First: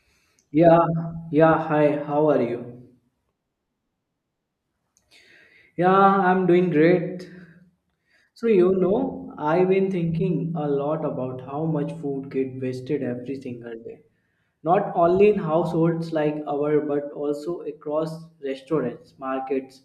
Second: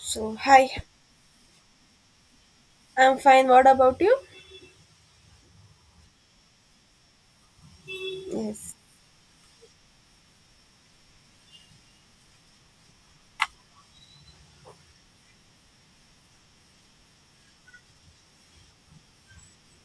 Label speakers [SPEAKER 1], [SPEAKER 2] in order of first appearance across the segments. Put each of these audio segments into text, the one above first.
[SPEAKER 1] So, hi,
[SPEAKER 2] Yeah, yeah, hi, how are you?
[SPEAKER 1] I'm fine. What about you?
[SPEAKER 2] Yeah, I'm doing great. So,
[SPEAKER 1] Yes.
[SPEAKER 2] I've been thinking a lot about how much food gets wasted every single day. Not only in households like our, but also across restaurants, markets,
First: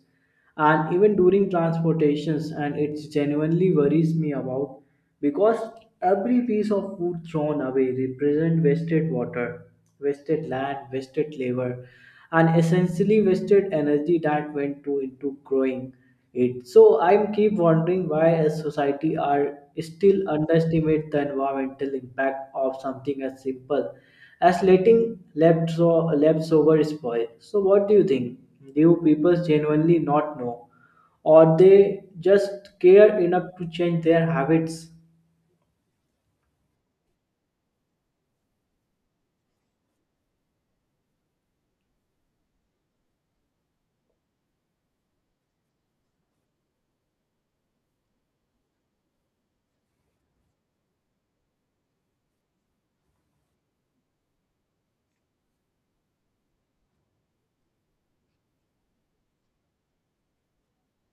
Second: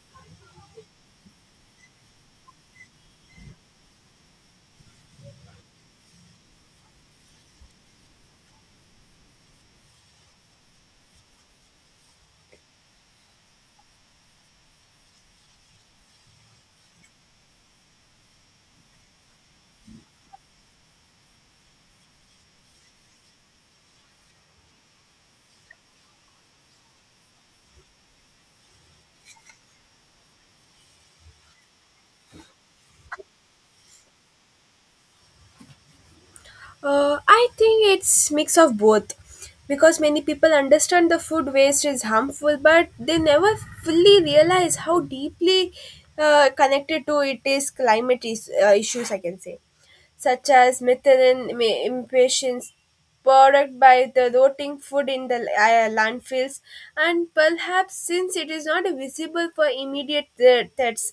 [SPEAKER 2] and even during transportations. And it genuinely worries me about because every piece of food thrown away represents wasted water, wasted land, wasted labor, and essentially wasted energy that went to into growing it. So I keep wondering why as society are still underestimate the environmental impact of something as simple as letting leftover spoil. So what do you think? Do people genuinely not know? Or they just care enough to change their habits?
[SPEAKER 1] I think it's mix of both because many people understand the food waste is harmful but they never fully realize how deeply connected to it is climate is, issues I can say. Such as methane emissions product by the rotting food in the landfills, and perhaps since it is not visible for immediate threats,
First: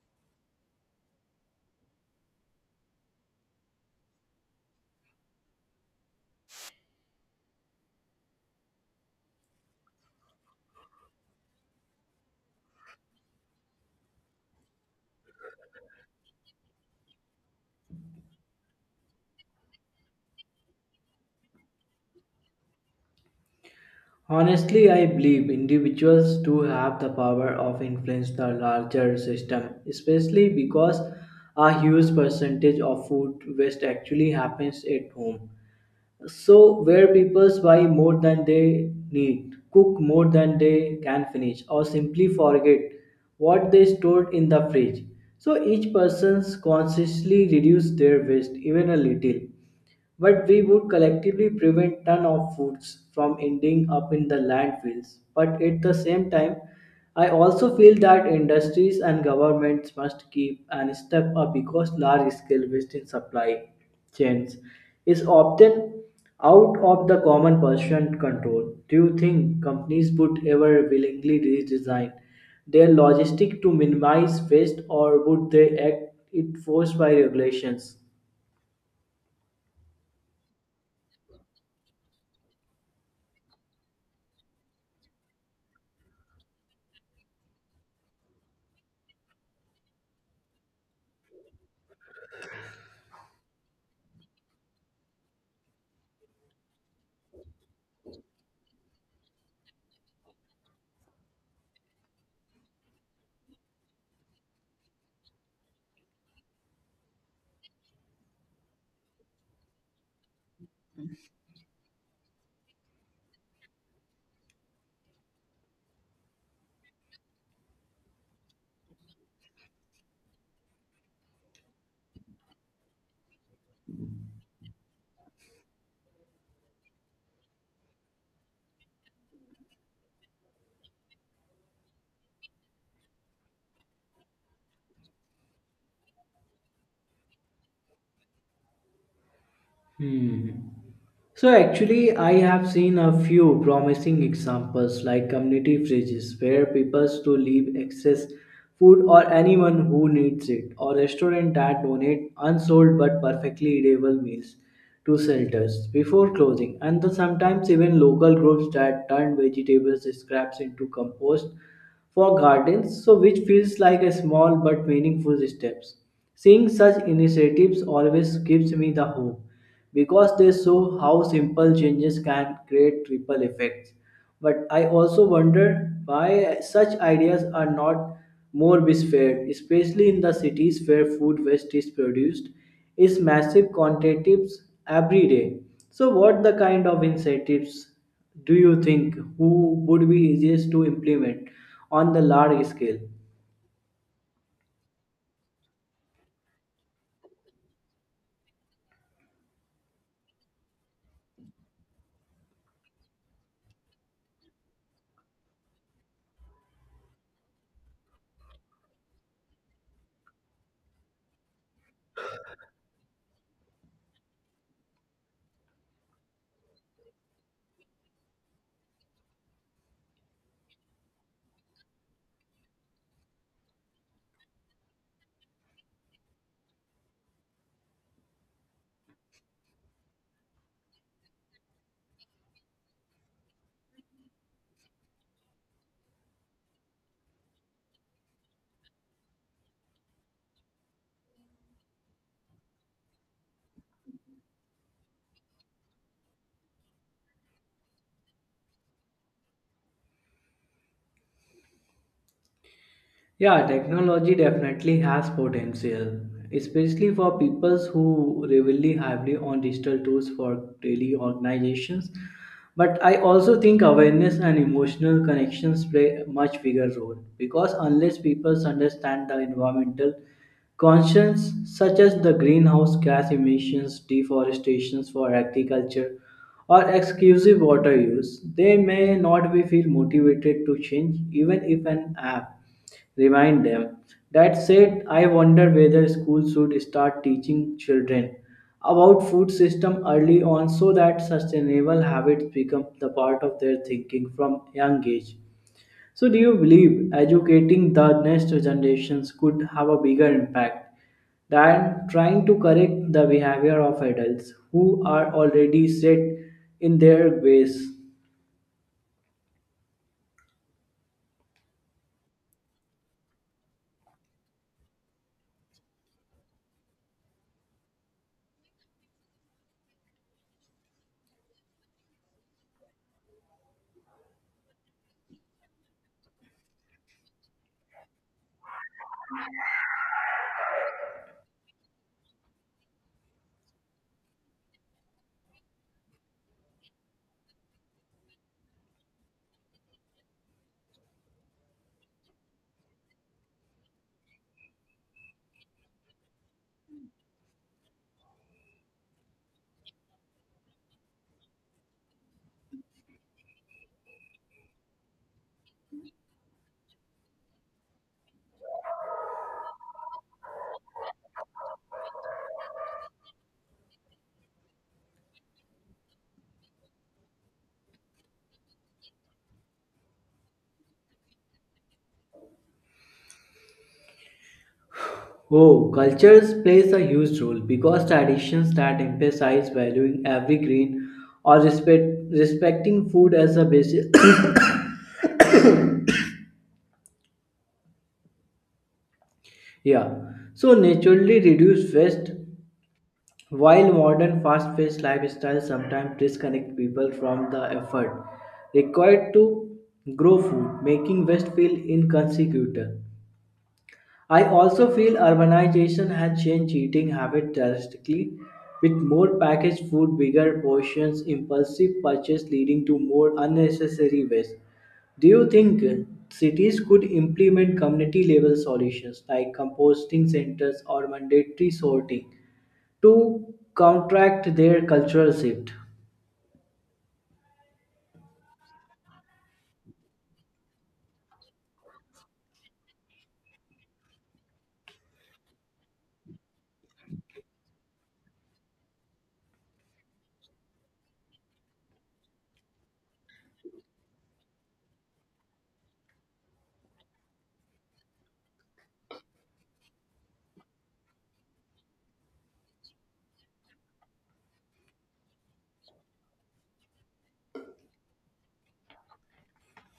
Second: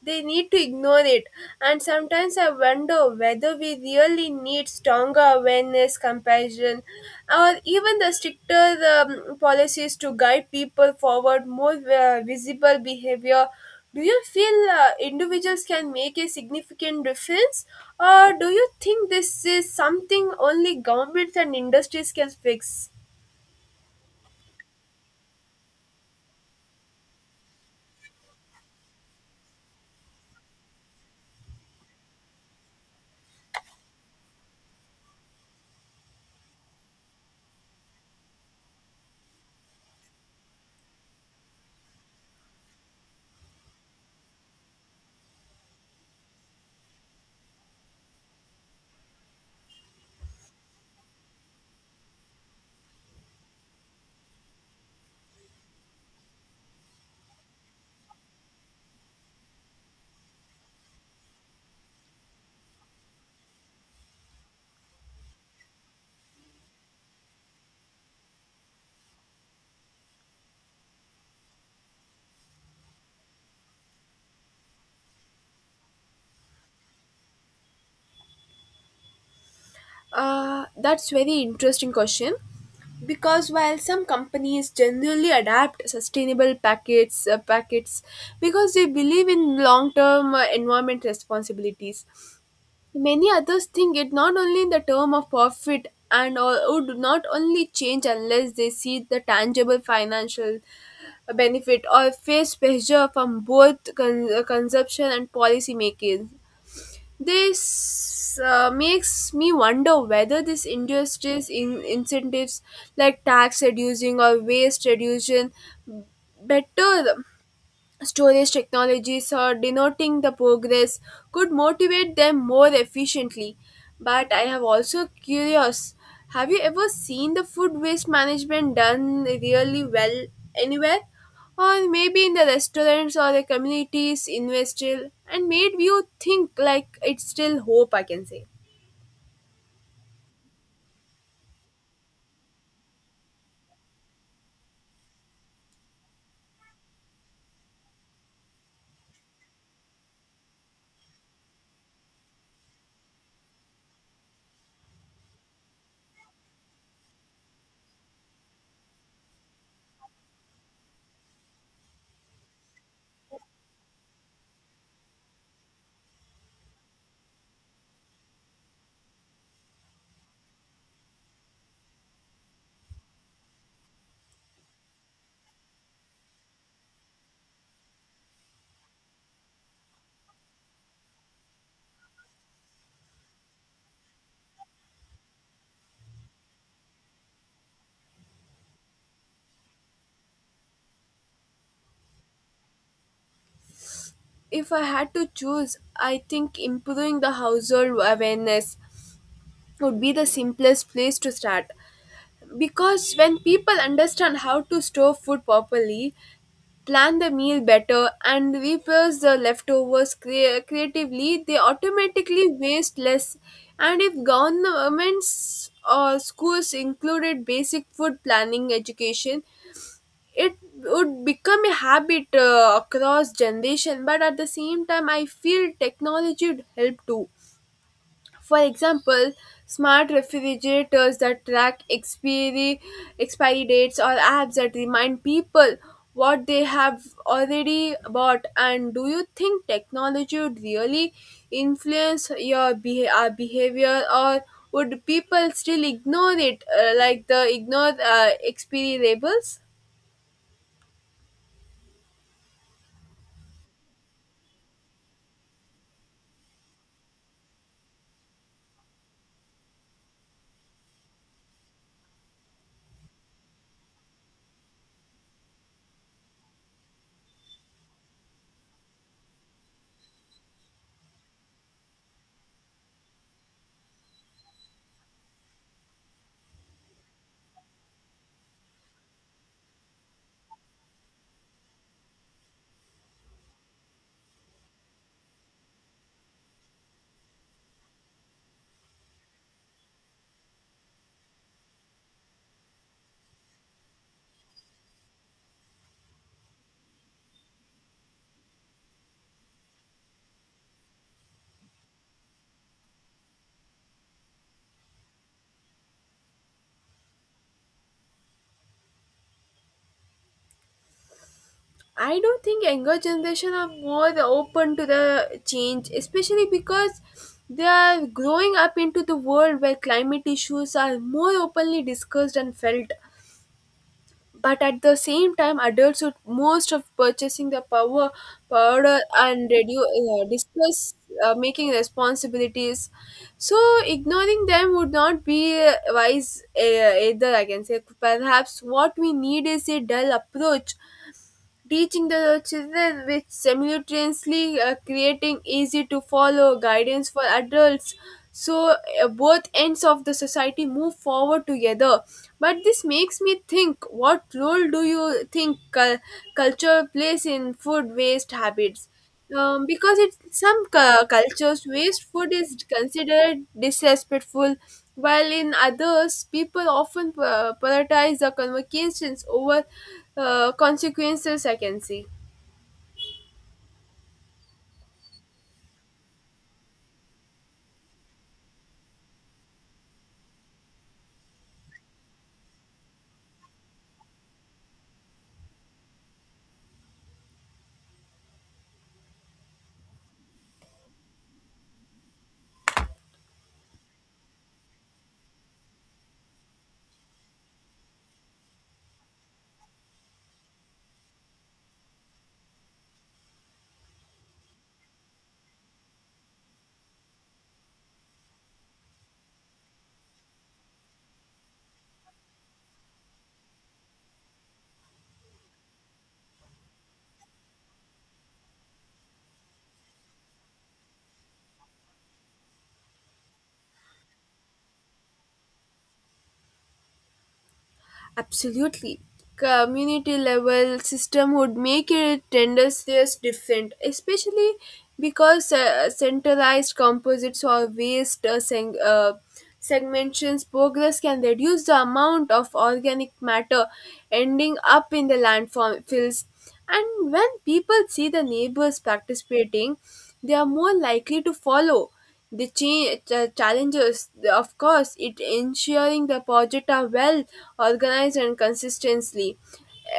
[SPEAKER 1] they need to ignore it. And sometimes I wonder whether we really need stronger awareness, compassion, or even the stricter policies to guide people forward more visible behavior. Do you feel individuals can make a significant difference, or do you think this is something only governments and industries can fix?
[SPEAKER 2] Honestly, I believe individuals do have the power of influence the larger system, especially because a huge percentage of food waste actually happens at home. So, where people buy more than they need, cook more than they can finish, or simply forget what they stored in the fridge. So, each person's consciously reduce their waste even a little, but we would collectively prevent ton of foods from ending up in the landfills. But at the same time, I also feel that industries and governments must keep an step up because large scale waste in supply chains is often out of the common person control. Do you think companies would ever willingly redesign their logistic to minimize waste, or would they act it forced by regulations?
[SPEAKER 1] That's very interesting question. Because while some companies generally adapt sustainable packets, packets because they believe in long-term environment responsibilities, many others think it not only in the term of profit and or would not only change unless they see the tangible financial benefit or face pressure from both consumption and policy making. This makes me wonder whether these industries in incentives like tax reducing or waste reduction better storage technologies or denoting the progress could motivate them more efficiently, but I have also curious, have you ever seen the food waste management done really well anywhere, or maybe in the restaurants or the communities industrial and made you think like it's still hope I can say.
[SPEAKER 2] Hmm. So actually, I have seen a few promising examples like community fridges where people to leave excess food or anyone who needs it, or restaurant that donate unsold but perfectly edible meals to shelters before closing, and the sometimes even local groups that turn vegetables scraps into compost for gardens, so which feels like a small but meaningful steps. Seeing such initiatives always gives me the hope because they show how simple changes can create ripple effects. But I also wonder why such ideas are not more bespread, especially in the cities where food waste is produced is massive quantities every day. So what the kind of incentives do you think who would be easiest to implement on the large scale?
[SPEAKER 1] If I had to choose I think improving the household awareness would be the simplest place to start. Because when people understand how to store food properly, plan the meal better, and repurpose the leftovers creatively, they automatically waste less. And if governments or schools included basic food planning education, it would become a habit across generation. But at the same time, I feel technology would help too, for example, smart refrigerators that track expiry, expiry dates or apps that remind people what they have already bought. And do you think technology would really influence your our behavior, or would people still ignore it like the ignore expiry labels?
[SPEAKER 2] Yeah, technology definitely has potential, especially for people who rely heavily on digital tools for daily organizations. But I also think awareness and emotional connections play a much bigger role because unless people understand the environmental conscience, such as the greenhouse gas emissions, deforestation for agriculture, or exclusive water use, they may not be feel motivated to change even if an app. Remind them. That said, I wonder whether schools should start teaching children about food system early on so that sustainable habits become the part of their thinking from young age. So do you believe educating the next generations could have a bigger impact than trying to correct the behavior of adults who are already set in their ways?
[SPEAKER 1] I don't think younger generation are more open to the change, especially because they are growing up into the world where climate issues are more openly discussed and felt. But at the same time, adults with most of purchasing the power, powder and radio discuss making responsibilities. So ignoring them would not be wise either. I can say perhaps what we need is a dull approach teaching the children with simultaneously creating easy to follow guidance for adults so both ends of the society move forward together. But this makes me think, what role do you think culture plays in food waste habits, because in some cultures waste food is considered disrespectful while in others people often prioritize the convocations over consequences I can see.
[SPEAKER 2] Oh, cultures plays a huge role because traditions that emphasize valuing every grain or respecting food as a basis, yeah, so naturally reduce waste. While modern fast-paced lifestyles sometimes disconnect people from the effort required to grow food, making waste feel inconsequential. I also feel urbanization has changed eating habits drastically, with more packaged food, bigger portions, impulsive purchase leading to more unnecessary waste. Do you think cities could implement community level solutions like composting centers or mandatory sorting to counteract their cultural shift?
[SPEAKER 1] Absolutely. Community level system would make it tendencies different, especially because centralized composites or waste segmentations progress can reduce the amount of organic matter ending up in the landfills. And when people see the neighbors participating, they are more likely to follow. The challenges, of course, it ensuring the project are well organized and consistently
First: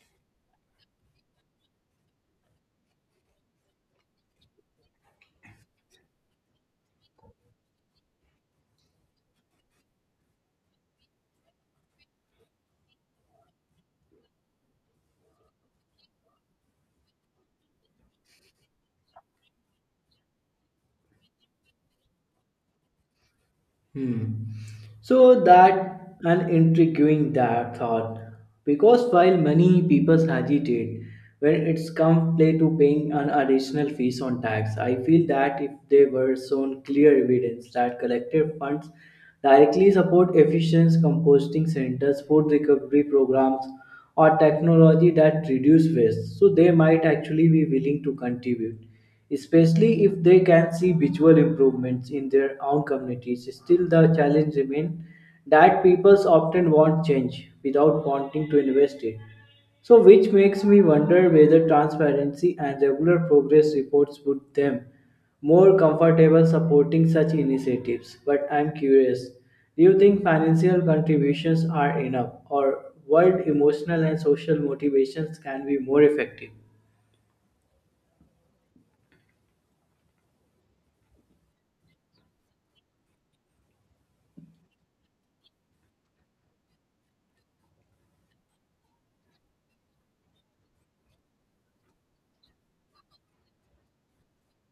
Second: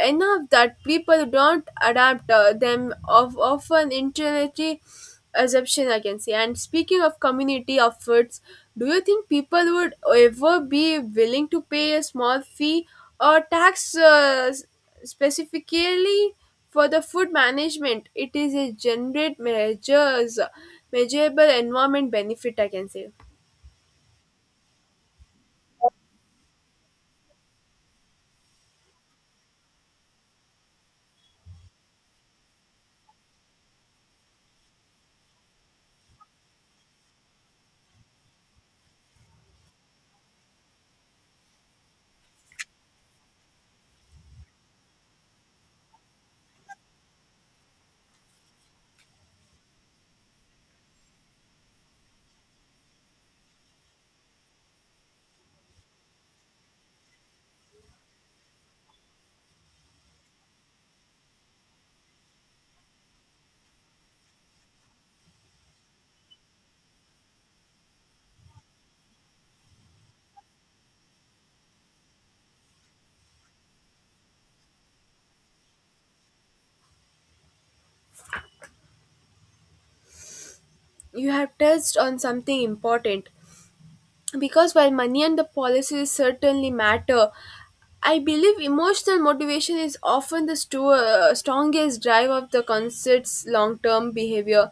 [SPEAKER 1] enough that people don't adapt them of often intellectually assumption I can say. And speaking of community efforts, do you think people would ever be willing to pay a small fee or tax specifically for the food management it is a generate measures measurable environment benefit I can say.
[SPEAKER 2] Hmm. So that an intriguing that thought, because while many people hesitate when it's come play to paying an additional fees on tax, I feel that if they were shown clear evidence that collective funds directly support efficient composting centers, food recovery programs, or technology that reduce waste, so they might actually be willing to contribute, especially if they can see visual improvements in their own communities. Still, the challenge remains that people often want change without wanting to invest it. So, which makes me wonder whether transparency and regular progress reports would them more comfortable supporting such initiatives. But I'm curious, do you think financial contributions are enough, or world emotional and social motivations can be more effective?
[SPEAKER 1] You have touched on something important because while money and the policies certainly matter, I believe emotional motivation is often the strongest drive of the concert's long term behavior,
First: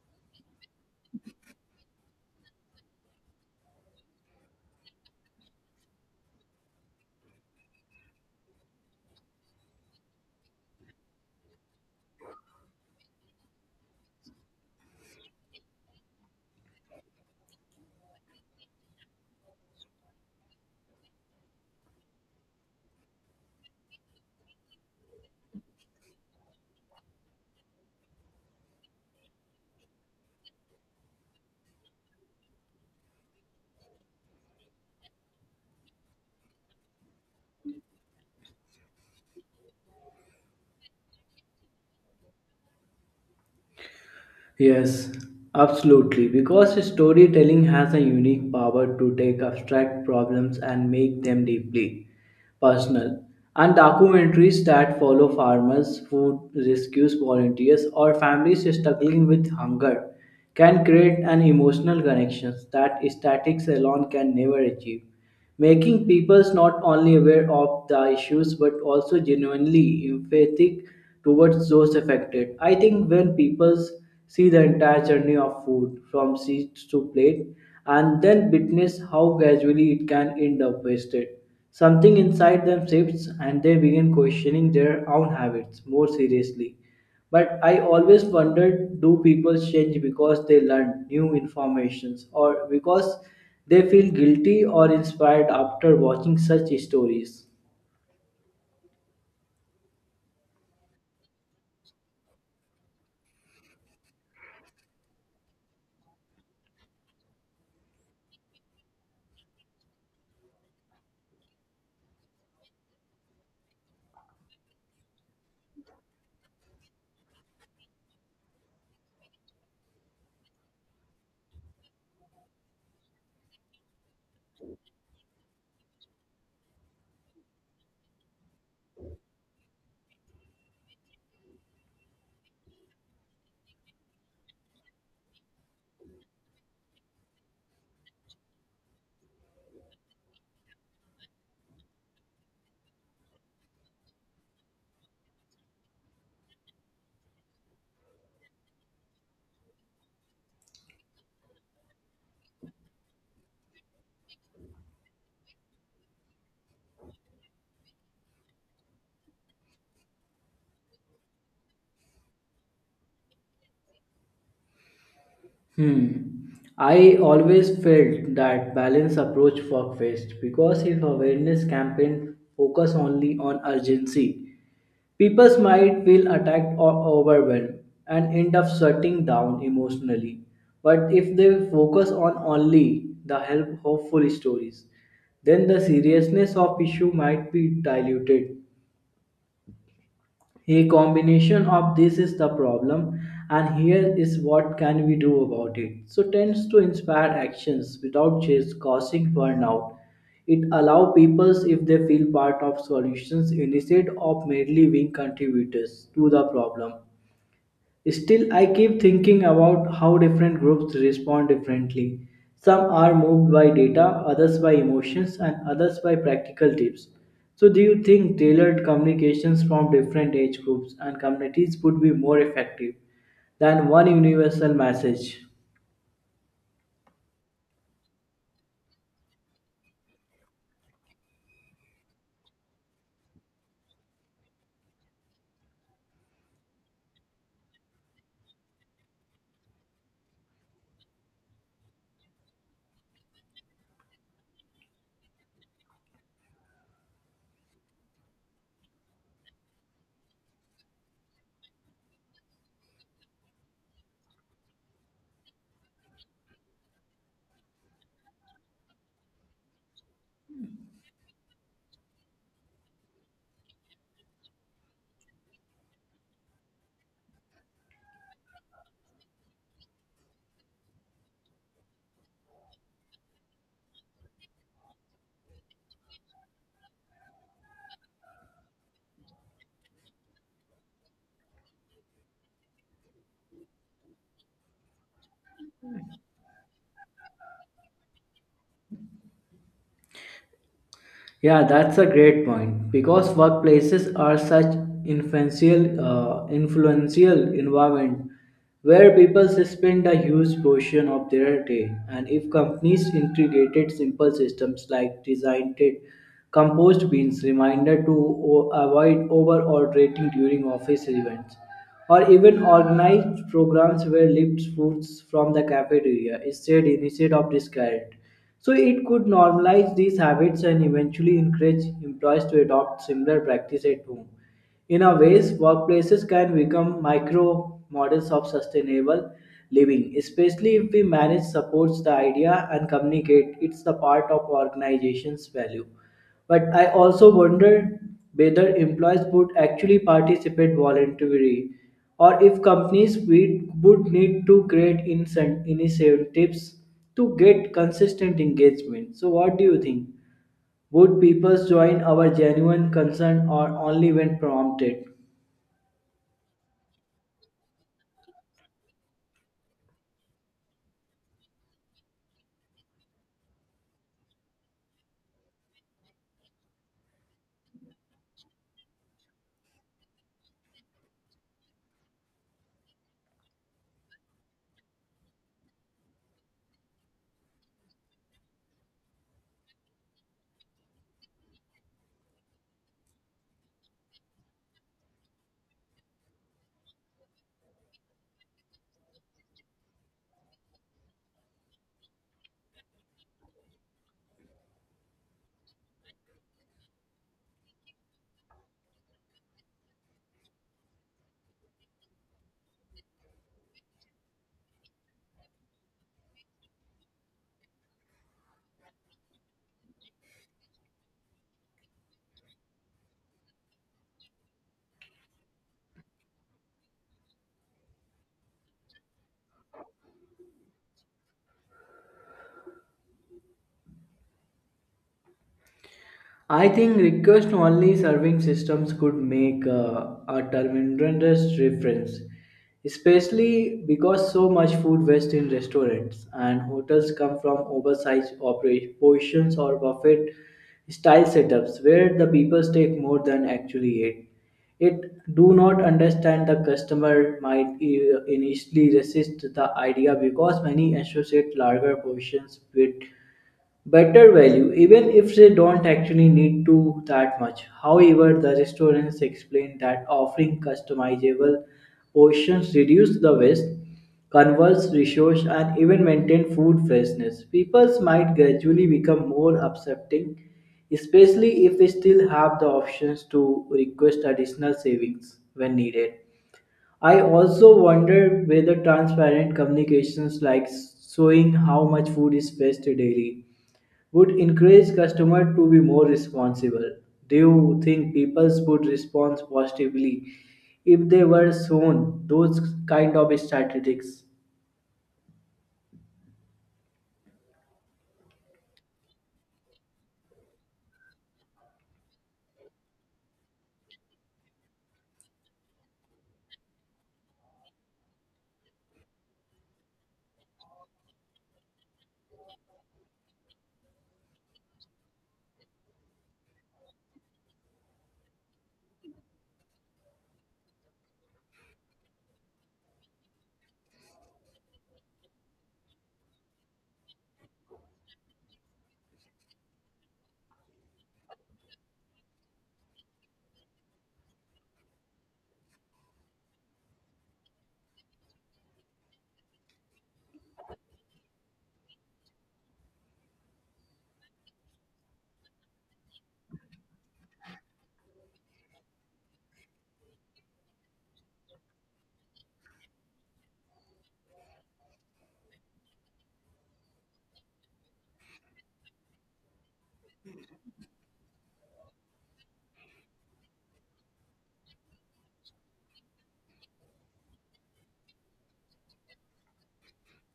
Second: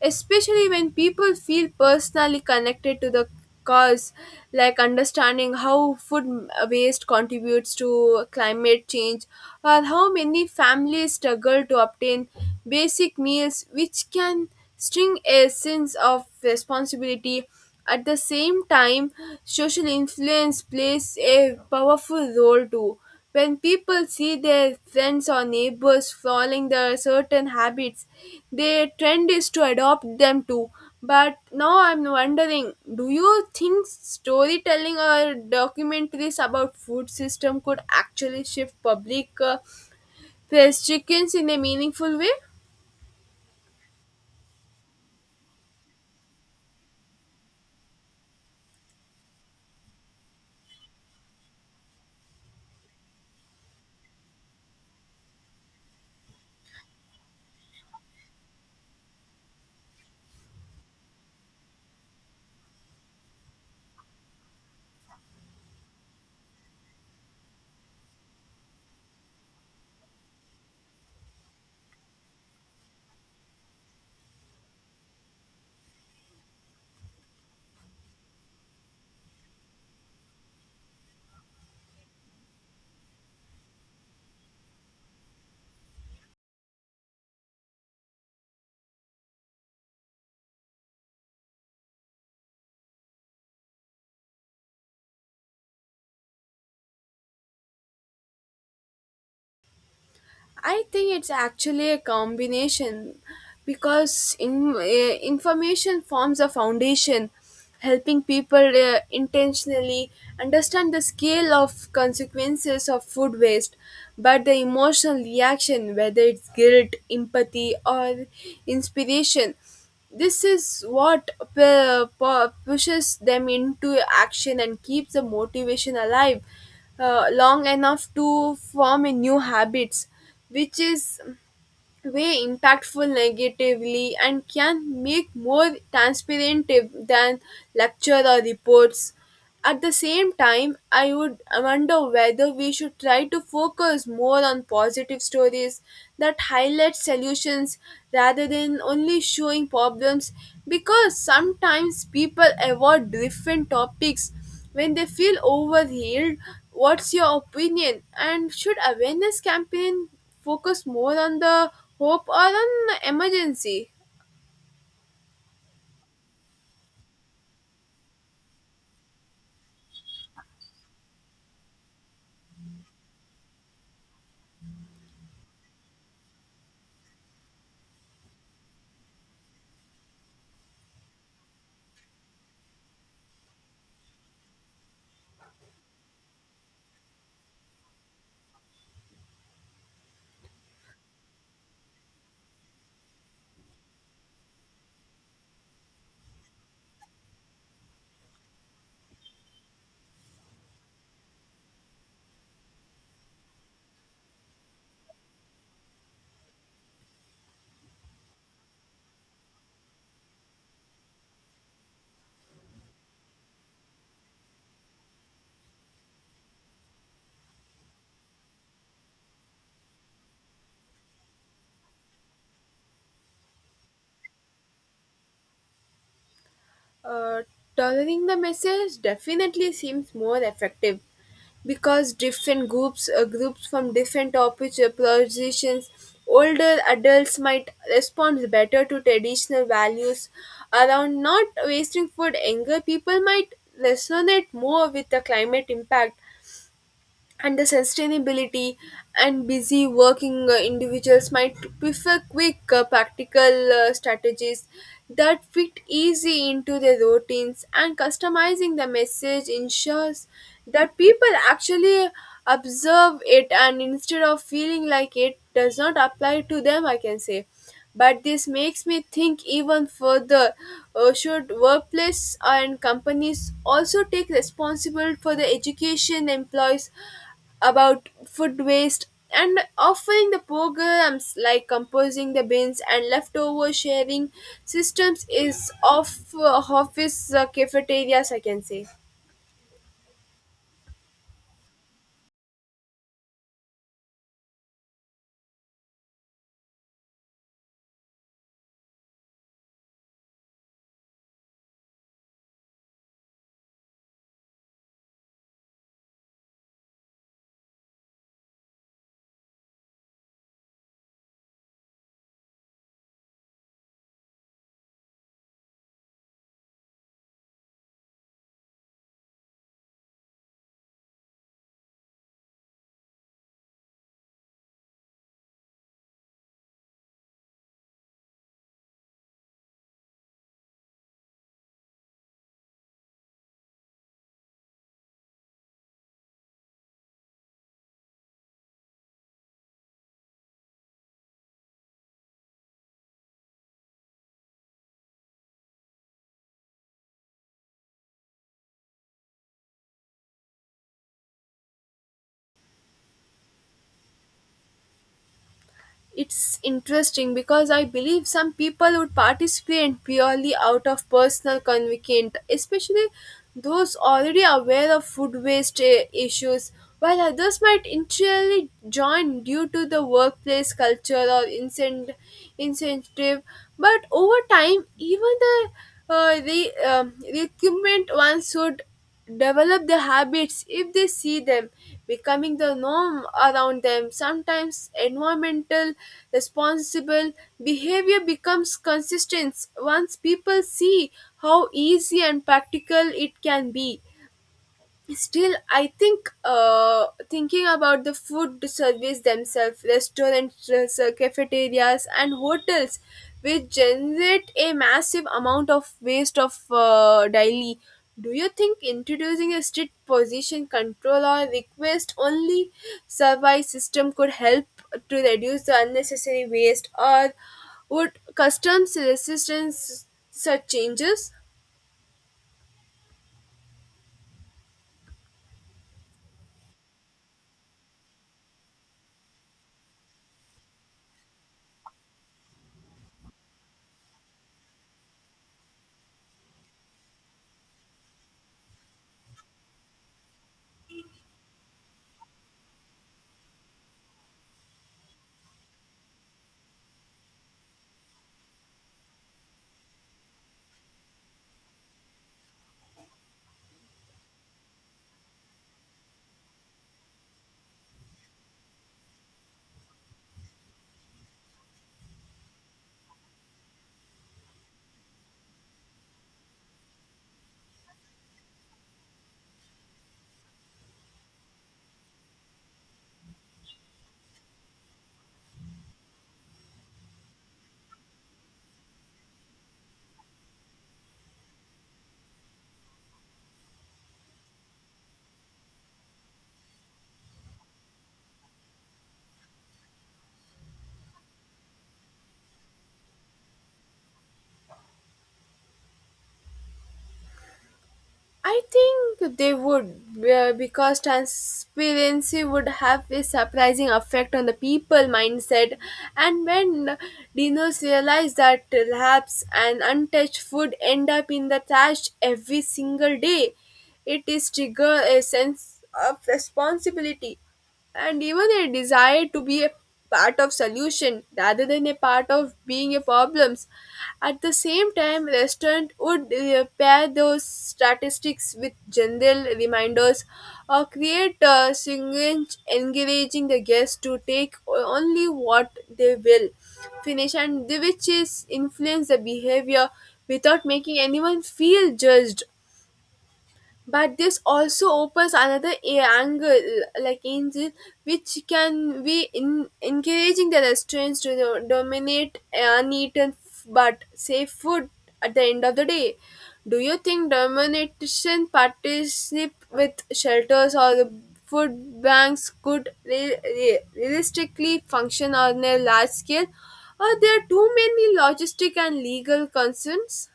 [SPEAKER 1] especially when people feel personally connected to the cause, like understanding how food waste contributes to climate change or how many families struggle to obtain basic meals, which can string a sense of responsibility. At the same time, social influence plays a powerful role too. When people see their friends or neighbors following the certain habits, their trend is to adopt them too. But now I'm wondering, do you think storytelling or documentaries about food system could actually shift public chickens in a meaningful way?
[SPEAKER 2] Yes, absolutely. Because storytelling has a unique power to take abstract problems and make them deeply personal. And documentaries that follow farmers, food rescues, volunteers, or families struggling with hunger can create an emotional connection that statistics alone can never achieve, making peoples not only aware of the issues but also genuinely empathetic towards those affected. I think when people see the entire journey of food from seed to plate and then witness how gradually it can end up wasted, something inside them shifts and they begin questioning their own habits more seriously. But I always wondered, do people change because they learn new informations, or because they feel guilty or inspired after watching such stories?
[SPEAKER 1] I think it's actually a combination because in, information forms a foundation, helping people intentionally understand the scale of consequences of food waste. But the emotional reaction, whether it's guilt, empathy, or inspiration, this is what pushes them into action and keeps the motivation alive long enough to form a new habits, which is way impactful negatively and can make more transparent than lecture or reports. At the same time I would wonder whether we should try to focus more on positive stories that highlight solutions rather than only showing problems because sometimes people avoid different topics when they feel overwhelmed. What's your opinion, and should awareness campaign focus more on the hope or on the emergency.
[SPEAKER 2] Hmm. I always felt that balanced approach worked best, because if awareness campaign focus only on urgency, people might feel attacked or overwhelmed and end up shutting down emotionally. But if they focus on only the help hopeful stories, then the seriousness of issue might be diluted. A combination of, this is the problem, and here is what can we do about it, so tends to inspire actions without just causing burnout. It allow people if they feel part of solutions instead of merely being contributors to the problem. Still, I keep thinking about how different groups respond differently. Some are moved by data, others by emotions, and others by practical tips. So, do you think tailored communications from different age groups and communities would be more effective than one universal message?
[SPEAKER 1] Uh, Tolerating the message definitely seems more effective because different groups, groups from different topics, positions, older adults might respond better to traditional values around not wasting food. Younger people might resonate more with the climate impact and the sustainability, and busy working individuals might prefer quick practical strategies that fit easy into their routines, and customizing the message ensures that people actually observe it and instead of feeling like it does not apply to them I can say. But this makes me think even further, should workplace and companies also take responsibility for the education employees about food waste, and offering the programs like composing the bins and leftover sharing systems is of office cafeterias I can say.
[SPEAKER 2] Yeah, that's a great point because workplaces are such influential environment where people spend a huge portion of their day. And if companies integrated simple systems like designed compost bins, reminder to avoid over ordering during office events, or even organized programs where lifts foods from the cafeteria is shared instead of discarded, so it could normalize these habits and eventually encourage employees to adopt similar practice at home. In a ways, workplaces can become micro models of sustainable living, especially if we manage supports the idea and communicate it's the part of organization's value. But I also wonder whether employees would actually participate voluntarily, or if companies would need to create initiatives to get consistent engagement. So, what do you think? Would people join our genuine concern or only when prompted?
[SPEAKER 1] It's interesting because I believe some people would participate purely out of personal conviction, especially those already aware of food waste issues, while others might initially join due to the workplace culture or incentive. But over time, even the recruitment ones would develop the habits if they see them becoming the norm around them. Sometimes environmental responsible behavior becomes consistent once people see how easy and practical it can be. Still, I think thinking about the food service themselves, restaurants, cafeterias, and hotels, which generate a massive amount of waste of daily. Do you think introducing a strict position control or request only survey system could help to reduce the unnecessary waste, or would customs resistance such changes?
[SPEAKER 2] I think request only serving systems could make a tremendous difference, especially because so much food waste in restaurants and hotels come from oversized portions or buffet style setups where the people take more than actually eat. It do not understand the customer might initially resist the idea, because many associate larger portions with better value, even if they don't actually need to that much. However, the restaurants explain that offering customizable portions reduce the waste, conserves resource, and even maintain food freshness. People might gradually become more accepting, especially if they still have the options to request additional savings when needed. I also wonder whether transparent communications, like showing how much food is wasted daily, would encourage customers to be more responsible. Do you think people would respond positively if they were shown those kind of statistics?
[SPEAKER 1] I think they would because transparency would have a surprising effect on the people mindset. And when dinos realize that perhaps an untouched food end up in the trash every single day, it is trigger a sense of responsibility and even a desire to be a part of solution rather than a part of being a problems. At the same time restaurant would pair those statistics with general reminders or create signage encouraging the guests to take only what they will finish and the which is influence the behavior without making anyone feel judged. But this also opens another angle like angel which can be in encouraging the restaurants to dominate uneaten but safe food at the end of the day. Do you think domination partnership with shelters or the food banks could realistically function on a large scale, or there are too many logistic and legal concerns?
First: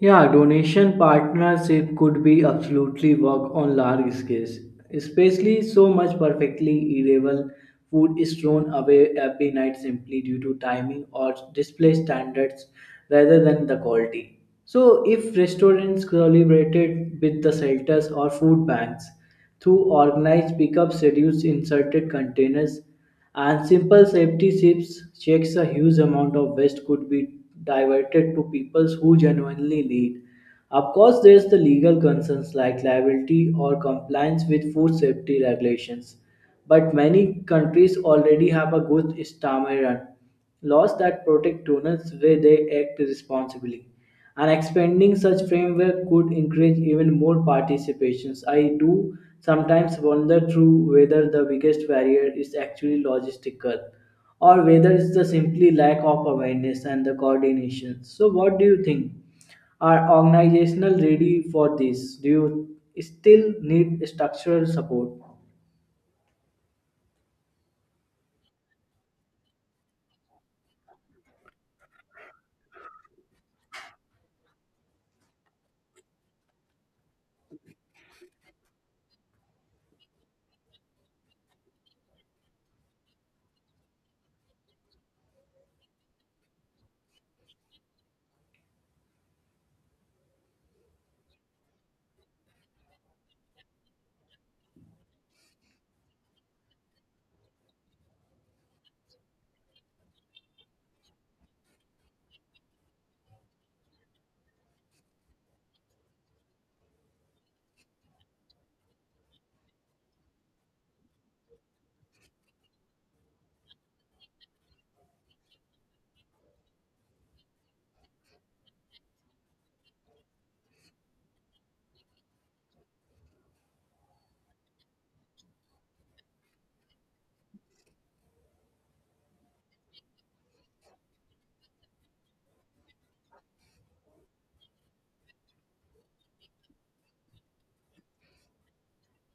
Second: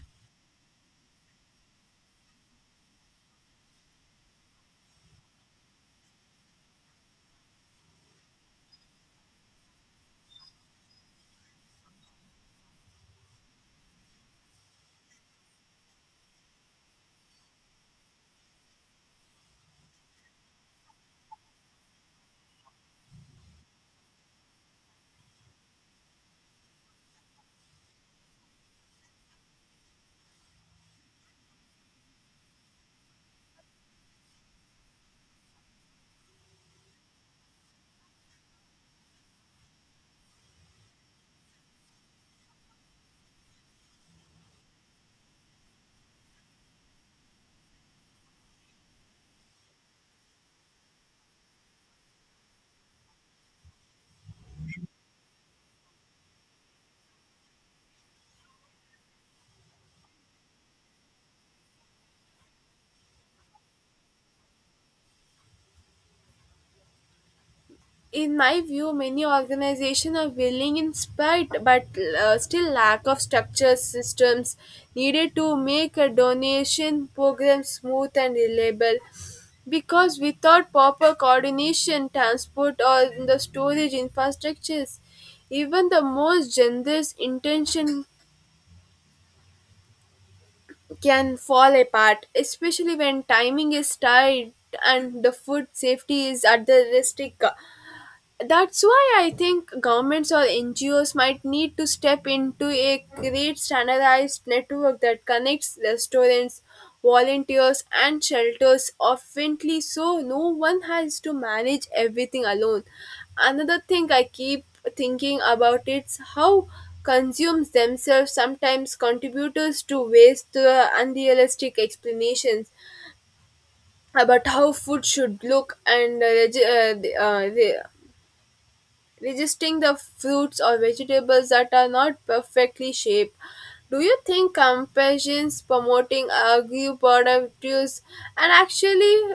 [SPEAKER 2] Yeah, donation partnership could be absolutely work on large scales, especially so much perfectly edible food is thrown away every night simply due to timing or display standards rather than the quality. So, if restaurants collaborated with the shelters or food banks through organized pickups, reduce inserted containers and simple safety ships checks, a huge amount of waste could be diverted to people who genuinely need. Of course, there's the legal concerns like liability or compliance with food safety regulations. But many countries already have a good stammeron laws that protect donors where they act responsibly, and expanding such framework could encourage even more participations. I do sometimes wonder through whether the biggest barrier is actually logistical, or whether it's the simply lack of awareness and the coordination. So what do you think, are organizational ready for this? Do you still need structural support?
[SPEAKER 1] In my view many organizations are willing in spite but still lack of structures systems needed to make a donation program smooth and reliable, because without proper coordination transport or the storage infrastructures even the most generous intention can fall apart, especially when timing is tight and the food safety is at the risk. That's why I think governments or ngos might need to step into a great standardized network that connects restaurants volunteers and shelters oftenly so no one has to manage everything alone. Another thing I keep thinking about is how consumers themselves sometimes contributors to waste the unrealistic explanations about how food should look and resisting the fruits or vegetables that are not perfectly shaped. Do you think compassions promoting agri-produce and actually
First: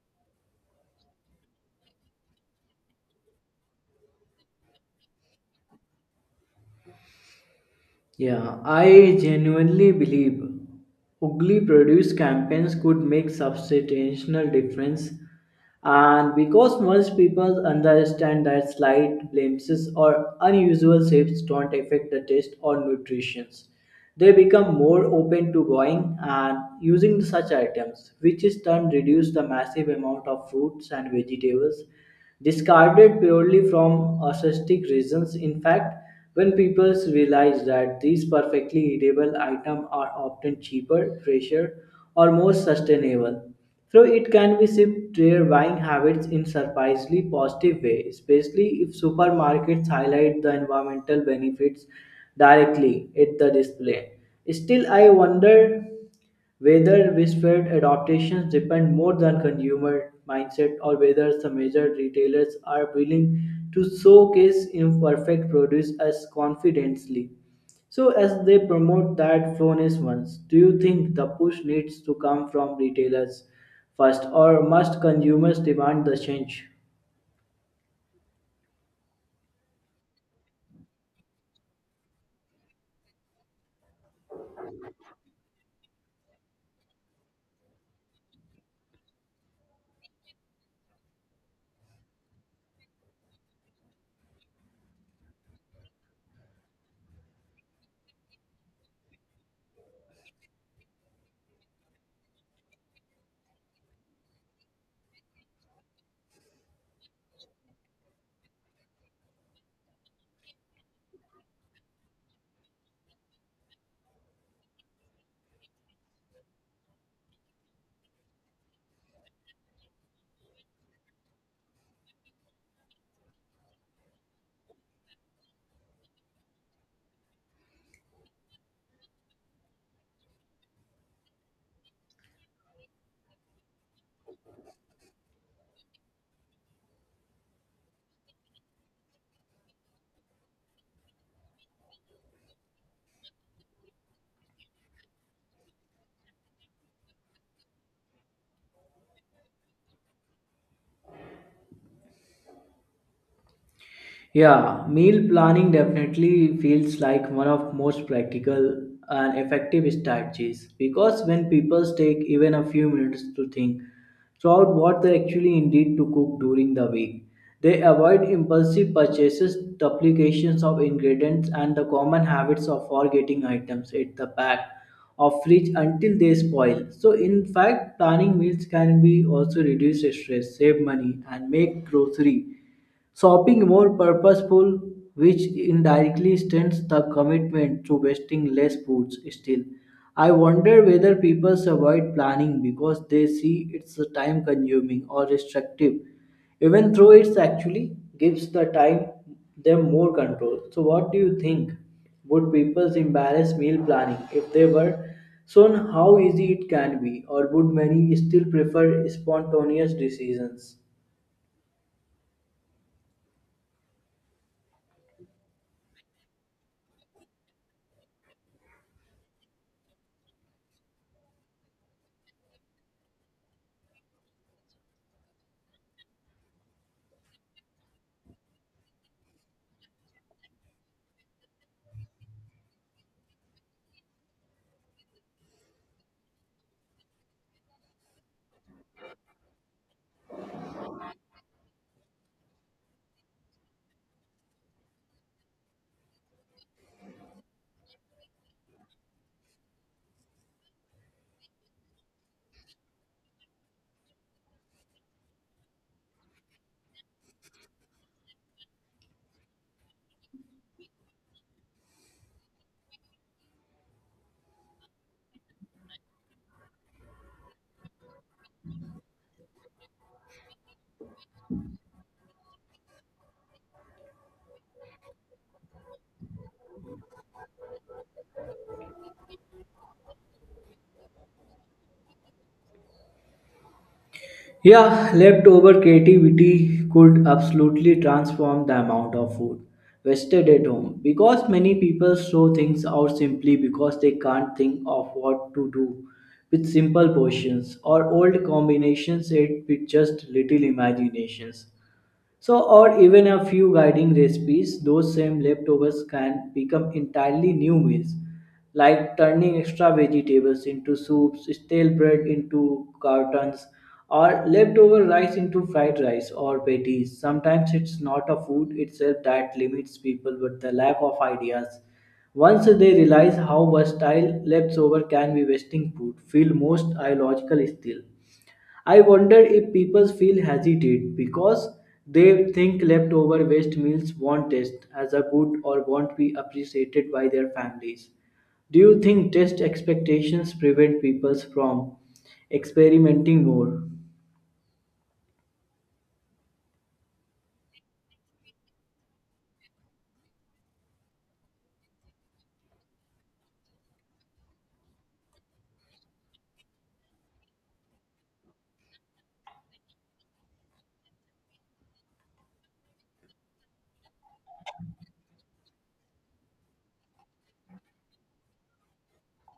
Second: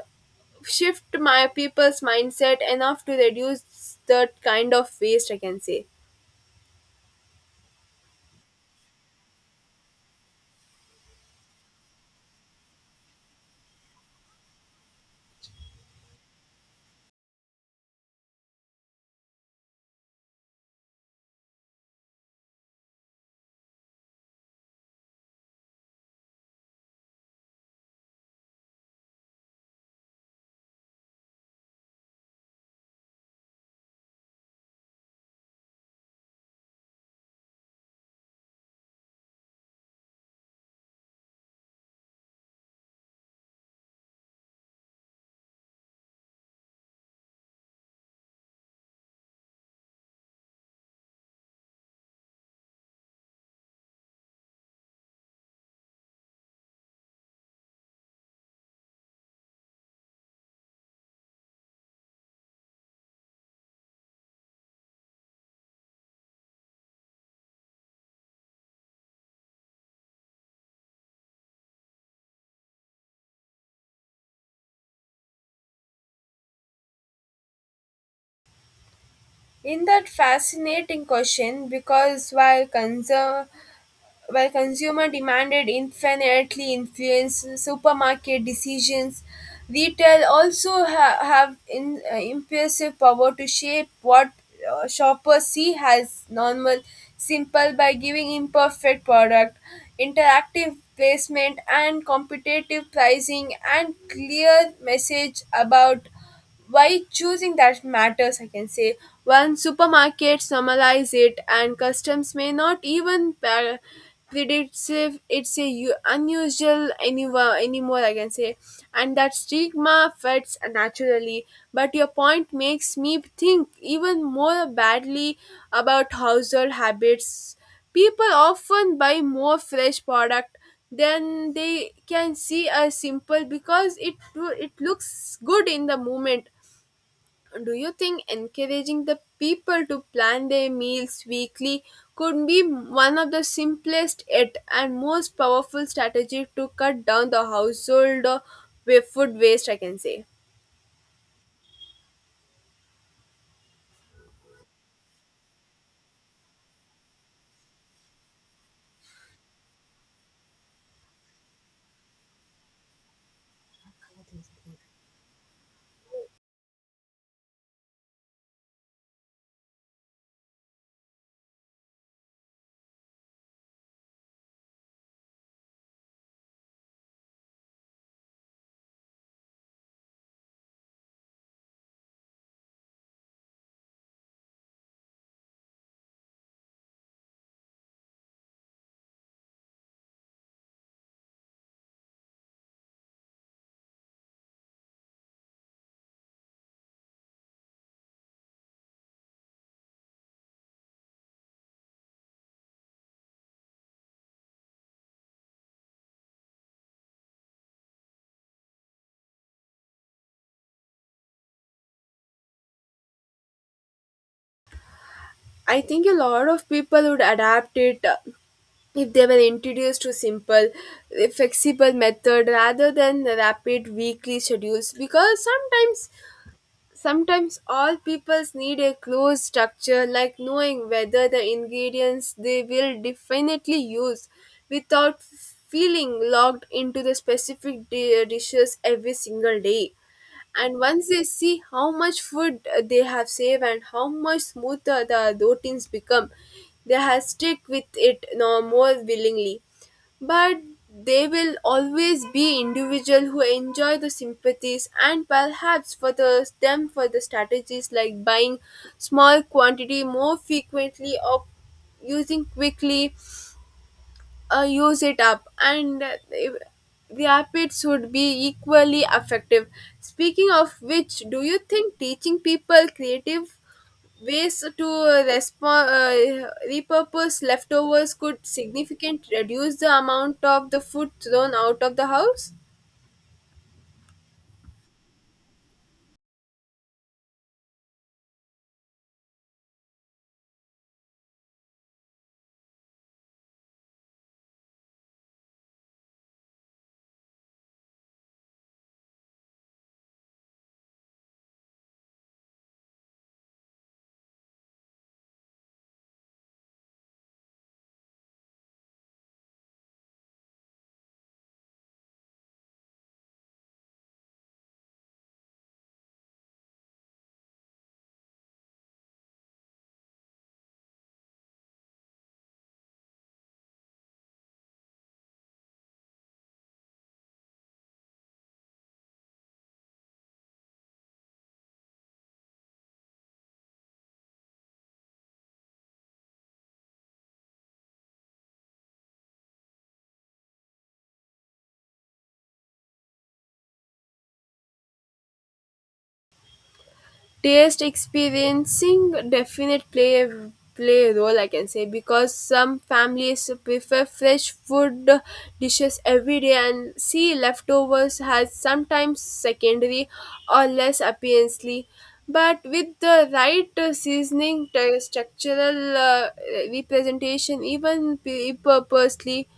[SPEAKER 1] shift my people's mindset enough to reduce that kind of waste? I can say.
[SPEAKER 2] Yeah, I genuinely believe ugly produce campaigns could make substantial difference, and because most people understand that slight blemishes or unusual shapes don't affect the taste or nutrition, they become more open to buying and using such items, which in turn reduce the massive amount of fruits and vegetables discarded purely from aesthetic reasons. In fact, when people realize that these perfectly edible items are often cheaper, fresher, or more sustainable, so it can be shift their buying habits in surprisingly positive way, especially if supermarkets highlight the environmental benefits directly at the display. Still, I wonder whether whispered adaptations depend more than consumer mindset, or whether the major retailers are willing to showcase imperfect produce as confidently. So as they promote that flawless ones, do you think the push needs to come from retailers first, or must consumers demand the change?
[SPEAKER 1] In that fascinating question, because while consumer demanded infinitely influence supermarket decisions, retail also have in, impressive power to shape what shoppers see as normal, simple by giving imperfect product, interactive placement and competitive pricing and clear message about why choosing that matters I can say. One supermarket normalize it and customs may not even predicts if it's a unusual anywhere anymore I can say, and that stigma fits naturally. But your point makes me think even more badly about household habits. People often buy more fresh product than they can see as simple because it looks good in the moment. Do you think encouraging the people to plan their meals weekly could be one of the simplest yet and most powerful strategy to cut down the household food waste? I can say.
[SPEAKER 2] Yeah, meal planning definitely feels like one of most practical and effective strategies, because when people take even a few minutes to think throughout what they actually need to cook during the week, they avoid impulsive purchases, duplications of ingredients, and the common habits of forgetting items at the back of fridge until they spoil. So, in fact, planning meals can be also reduce stress, save money, and make grocery shopping more purposeful, which indirectly strengthens the commitment to wasting less foods. Still, I wonder whether people avoid planning because they see it's time consuming or restrictive, even though it actually gives the time them more control. So, what do you think? Would people embarrass meal planning if they were shown how easy it can be, or would many still prefer spontaneous decisions?
[SPEAKER 1] I think a lot of people would adapt it if they were introduced to simple, flexible method rather than the rapid weekly schedules because sometimes all peoples need a close structure, like knowing whether the ingredients they will definitely use without feeling locked into the specific dishes every single day. And once they see how much food they have saved and how much smoother the routines become, they have stick with it no more willingly. But they will always be individual who enjoy the sympathies and perhaps for the them for the strategies like buying small quantity more frequently or using quickly use it up and the app it should be equally effective. Speaking of which, do you think teaching people creative ways to respond repurpose leftovers could significantly reduce the amount of the food thrown out of the house?
[SPEAKER 2] Yeah, leftover creativity could absolutely transform the amount of food wasted at home, because many people throw things out simply because they can't think of what to do with simple portions or old combinations. It with just little imaginations, so, or even a few guiding recipes, those same leftovers can become entirely new meals, like turning extra vegetables into soups, stale bread into cartons, or leftover rice into fried rice or patties. Sometimes it's not a food itself that limits people, but the lack of ideas. Once they realize how versatile leftover can be wasting food, feel most illogical still. I wonder if people feel hesitate because they think leftover waste meals won't taste as a good or won't be appreciated by their families. Do you think taste expectations prevent people from experimenting more?
[SPEAKER 1] Taste experiencing definite play play a role I can say because some families prefer fresh food dishes every day and see leftovers has sometimes secondary or less appearance. But with the right seasoning structural representation even purposely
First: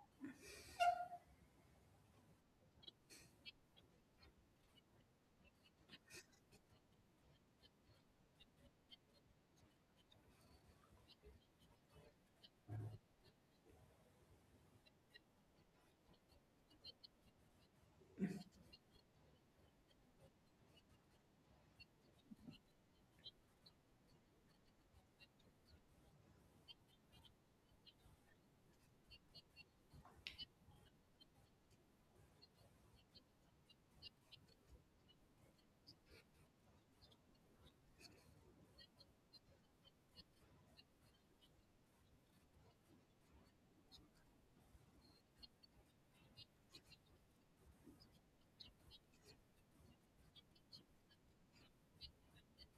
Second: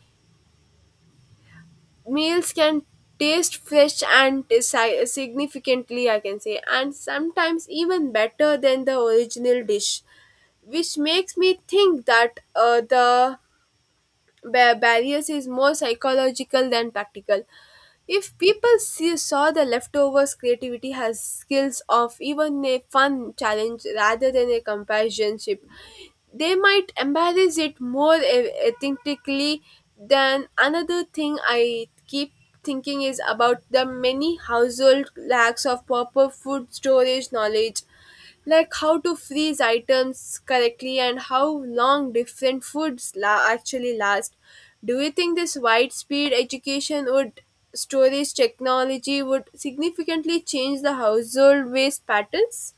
[SPEAKER 1] meals can taste fresh and significantly I can say, and sometimes even better than the original dish. Which makes me think that the barriers is more psychological than practical. If people saw the leftovers creativity has skills of even a fun challenge rather than a companionship they might embrace it more authentically than. Another thing I keep thinking is about the many household lacks of proper food storage knowledge, like how to freeze items correctly and how long different foods actually last. Do you think this widespread education would storage technology would significantly change the household waste patterns?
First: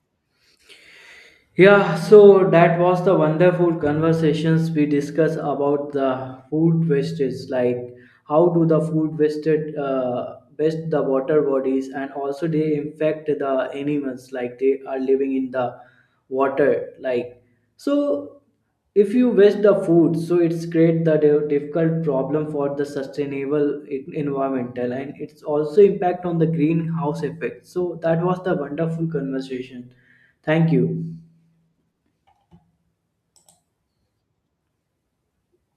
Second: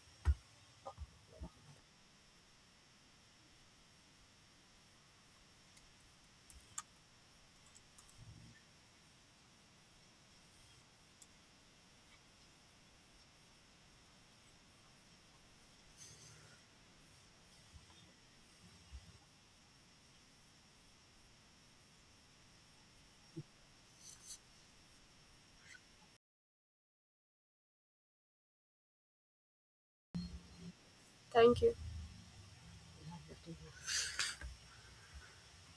[SPEAKER 2] Yeah, so that was the wonderful conversations we discussed about the food wastage, like how do the food waste the water bodies, and also they infect the animals like they are living in the water. Like so, if you waste the food, so it's create the difficult problem for the sustainable environmental, and it's also impact on the greenhouse effect. So that was the wonderful conversation. Thank you.
[SPEAKER 1] Thank you.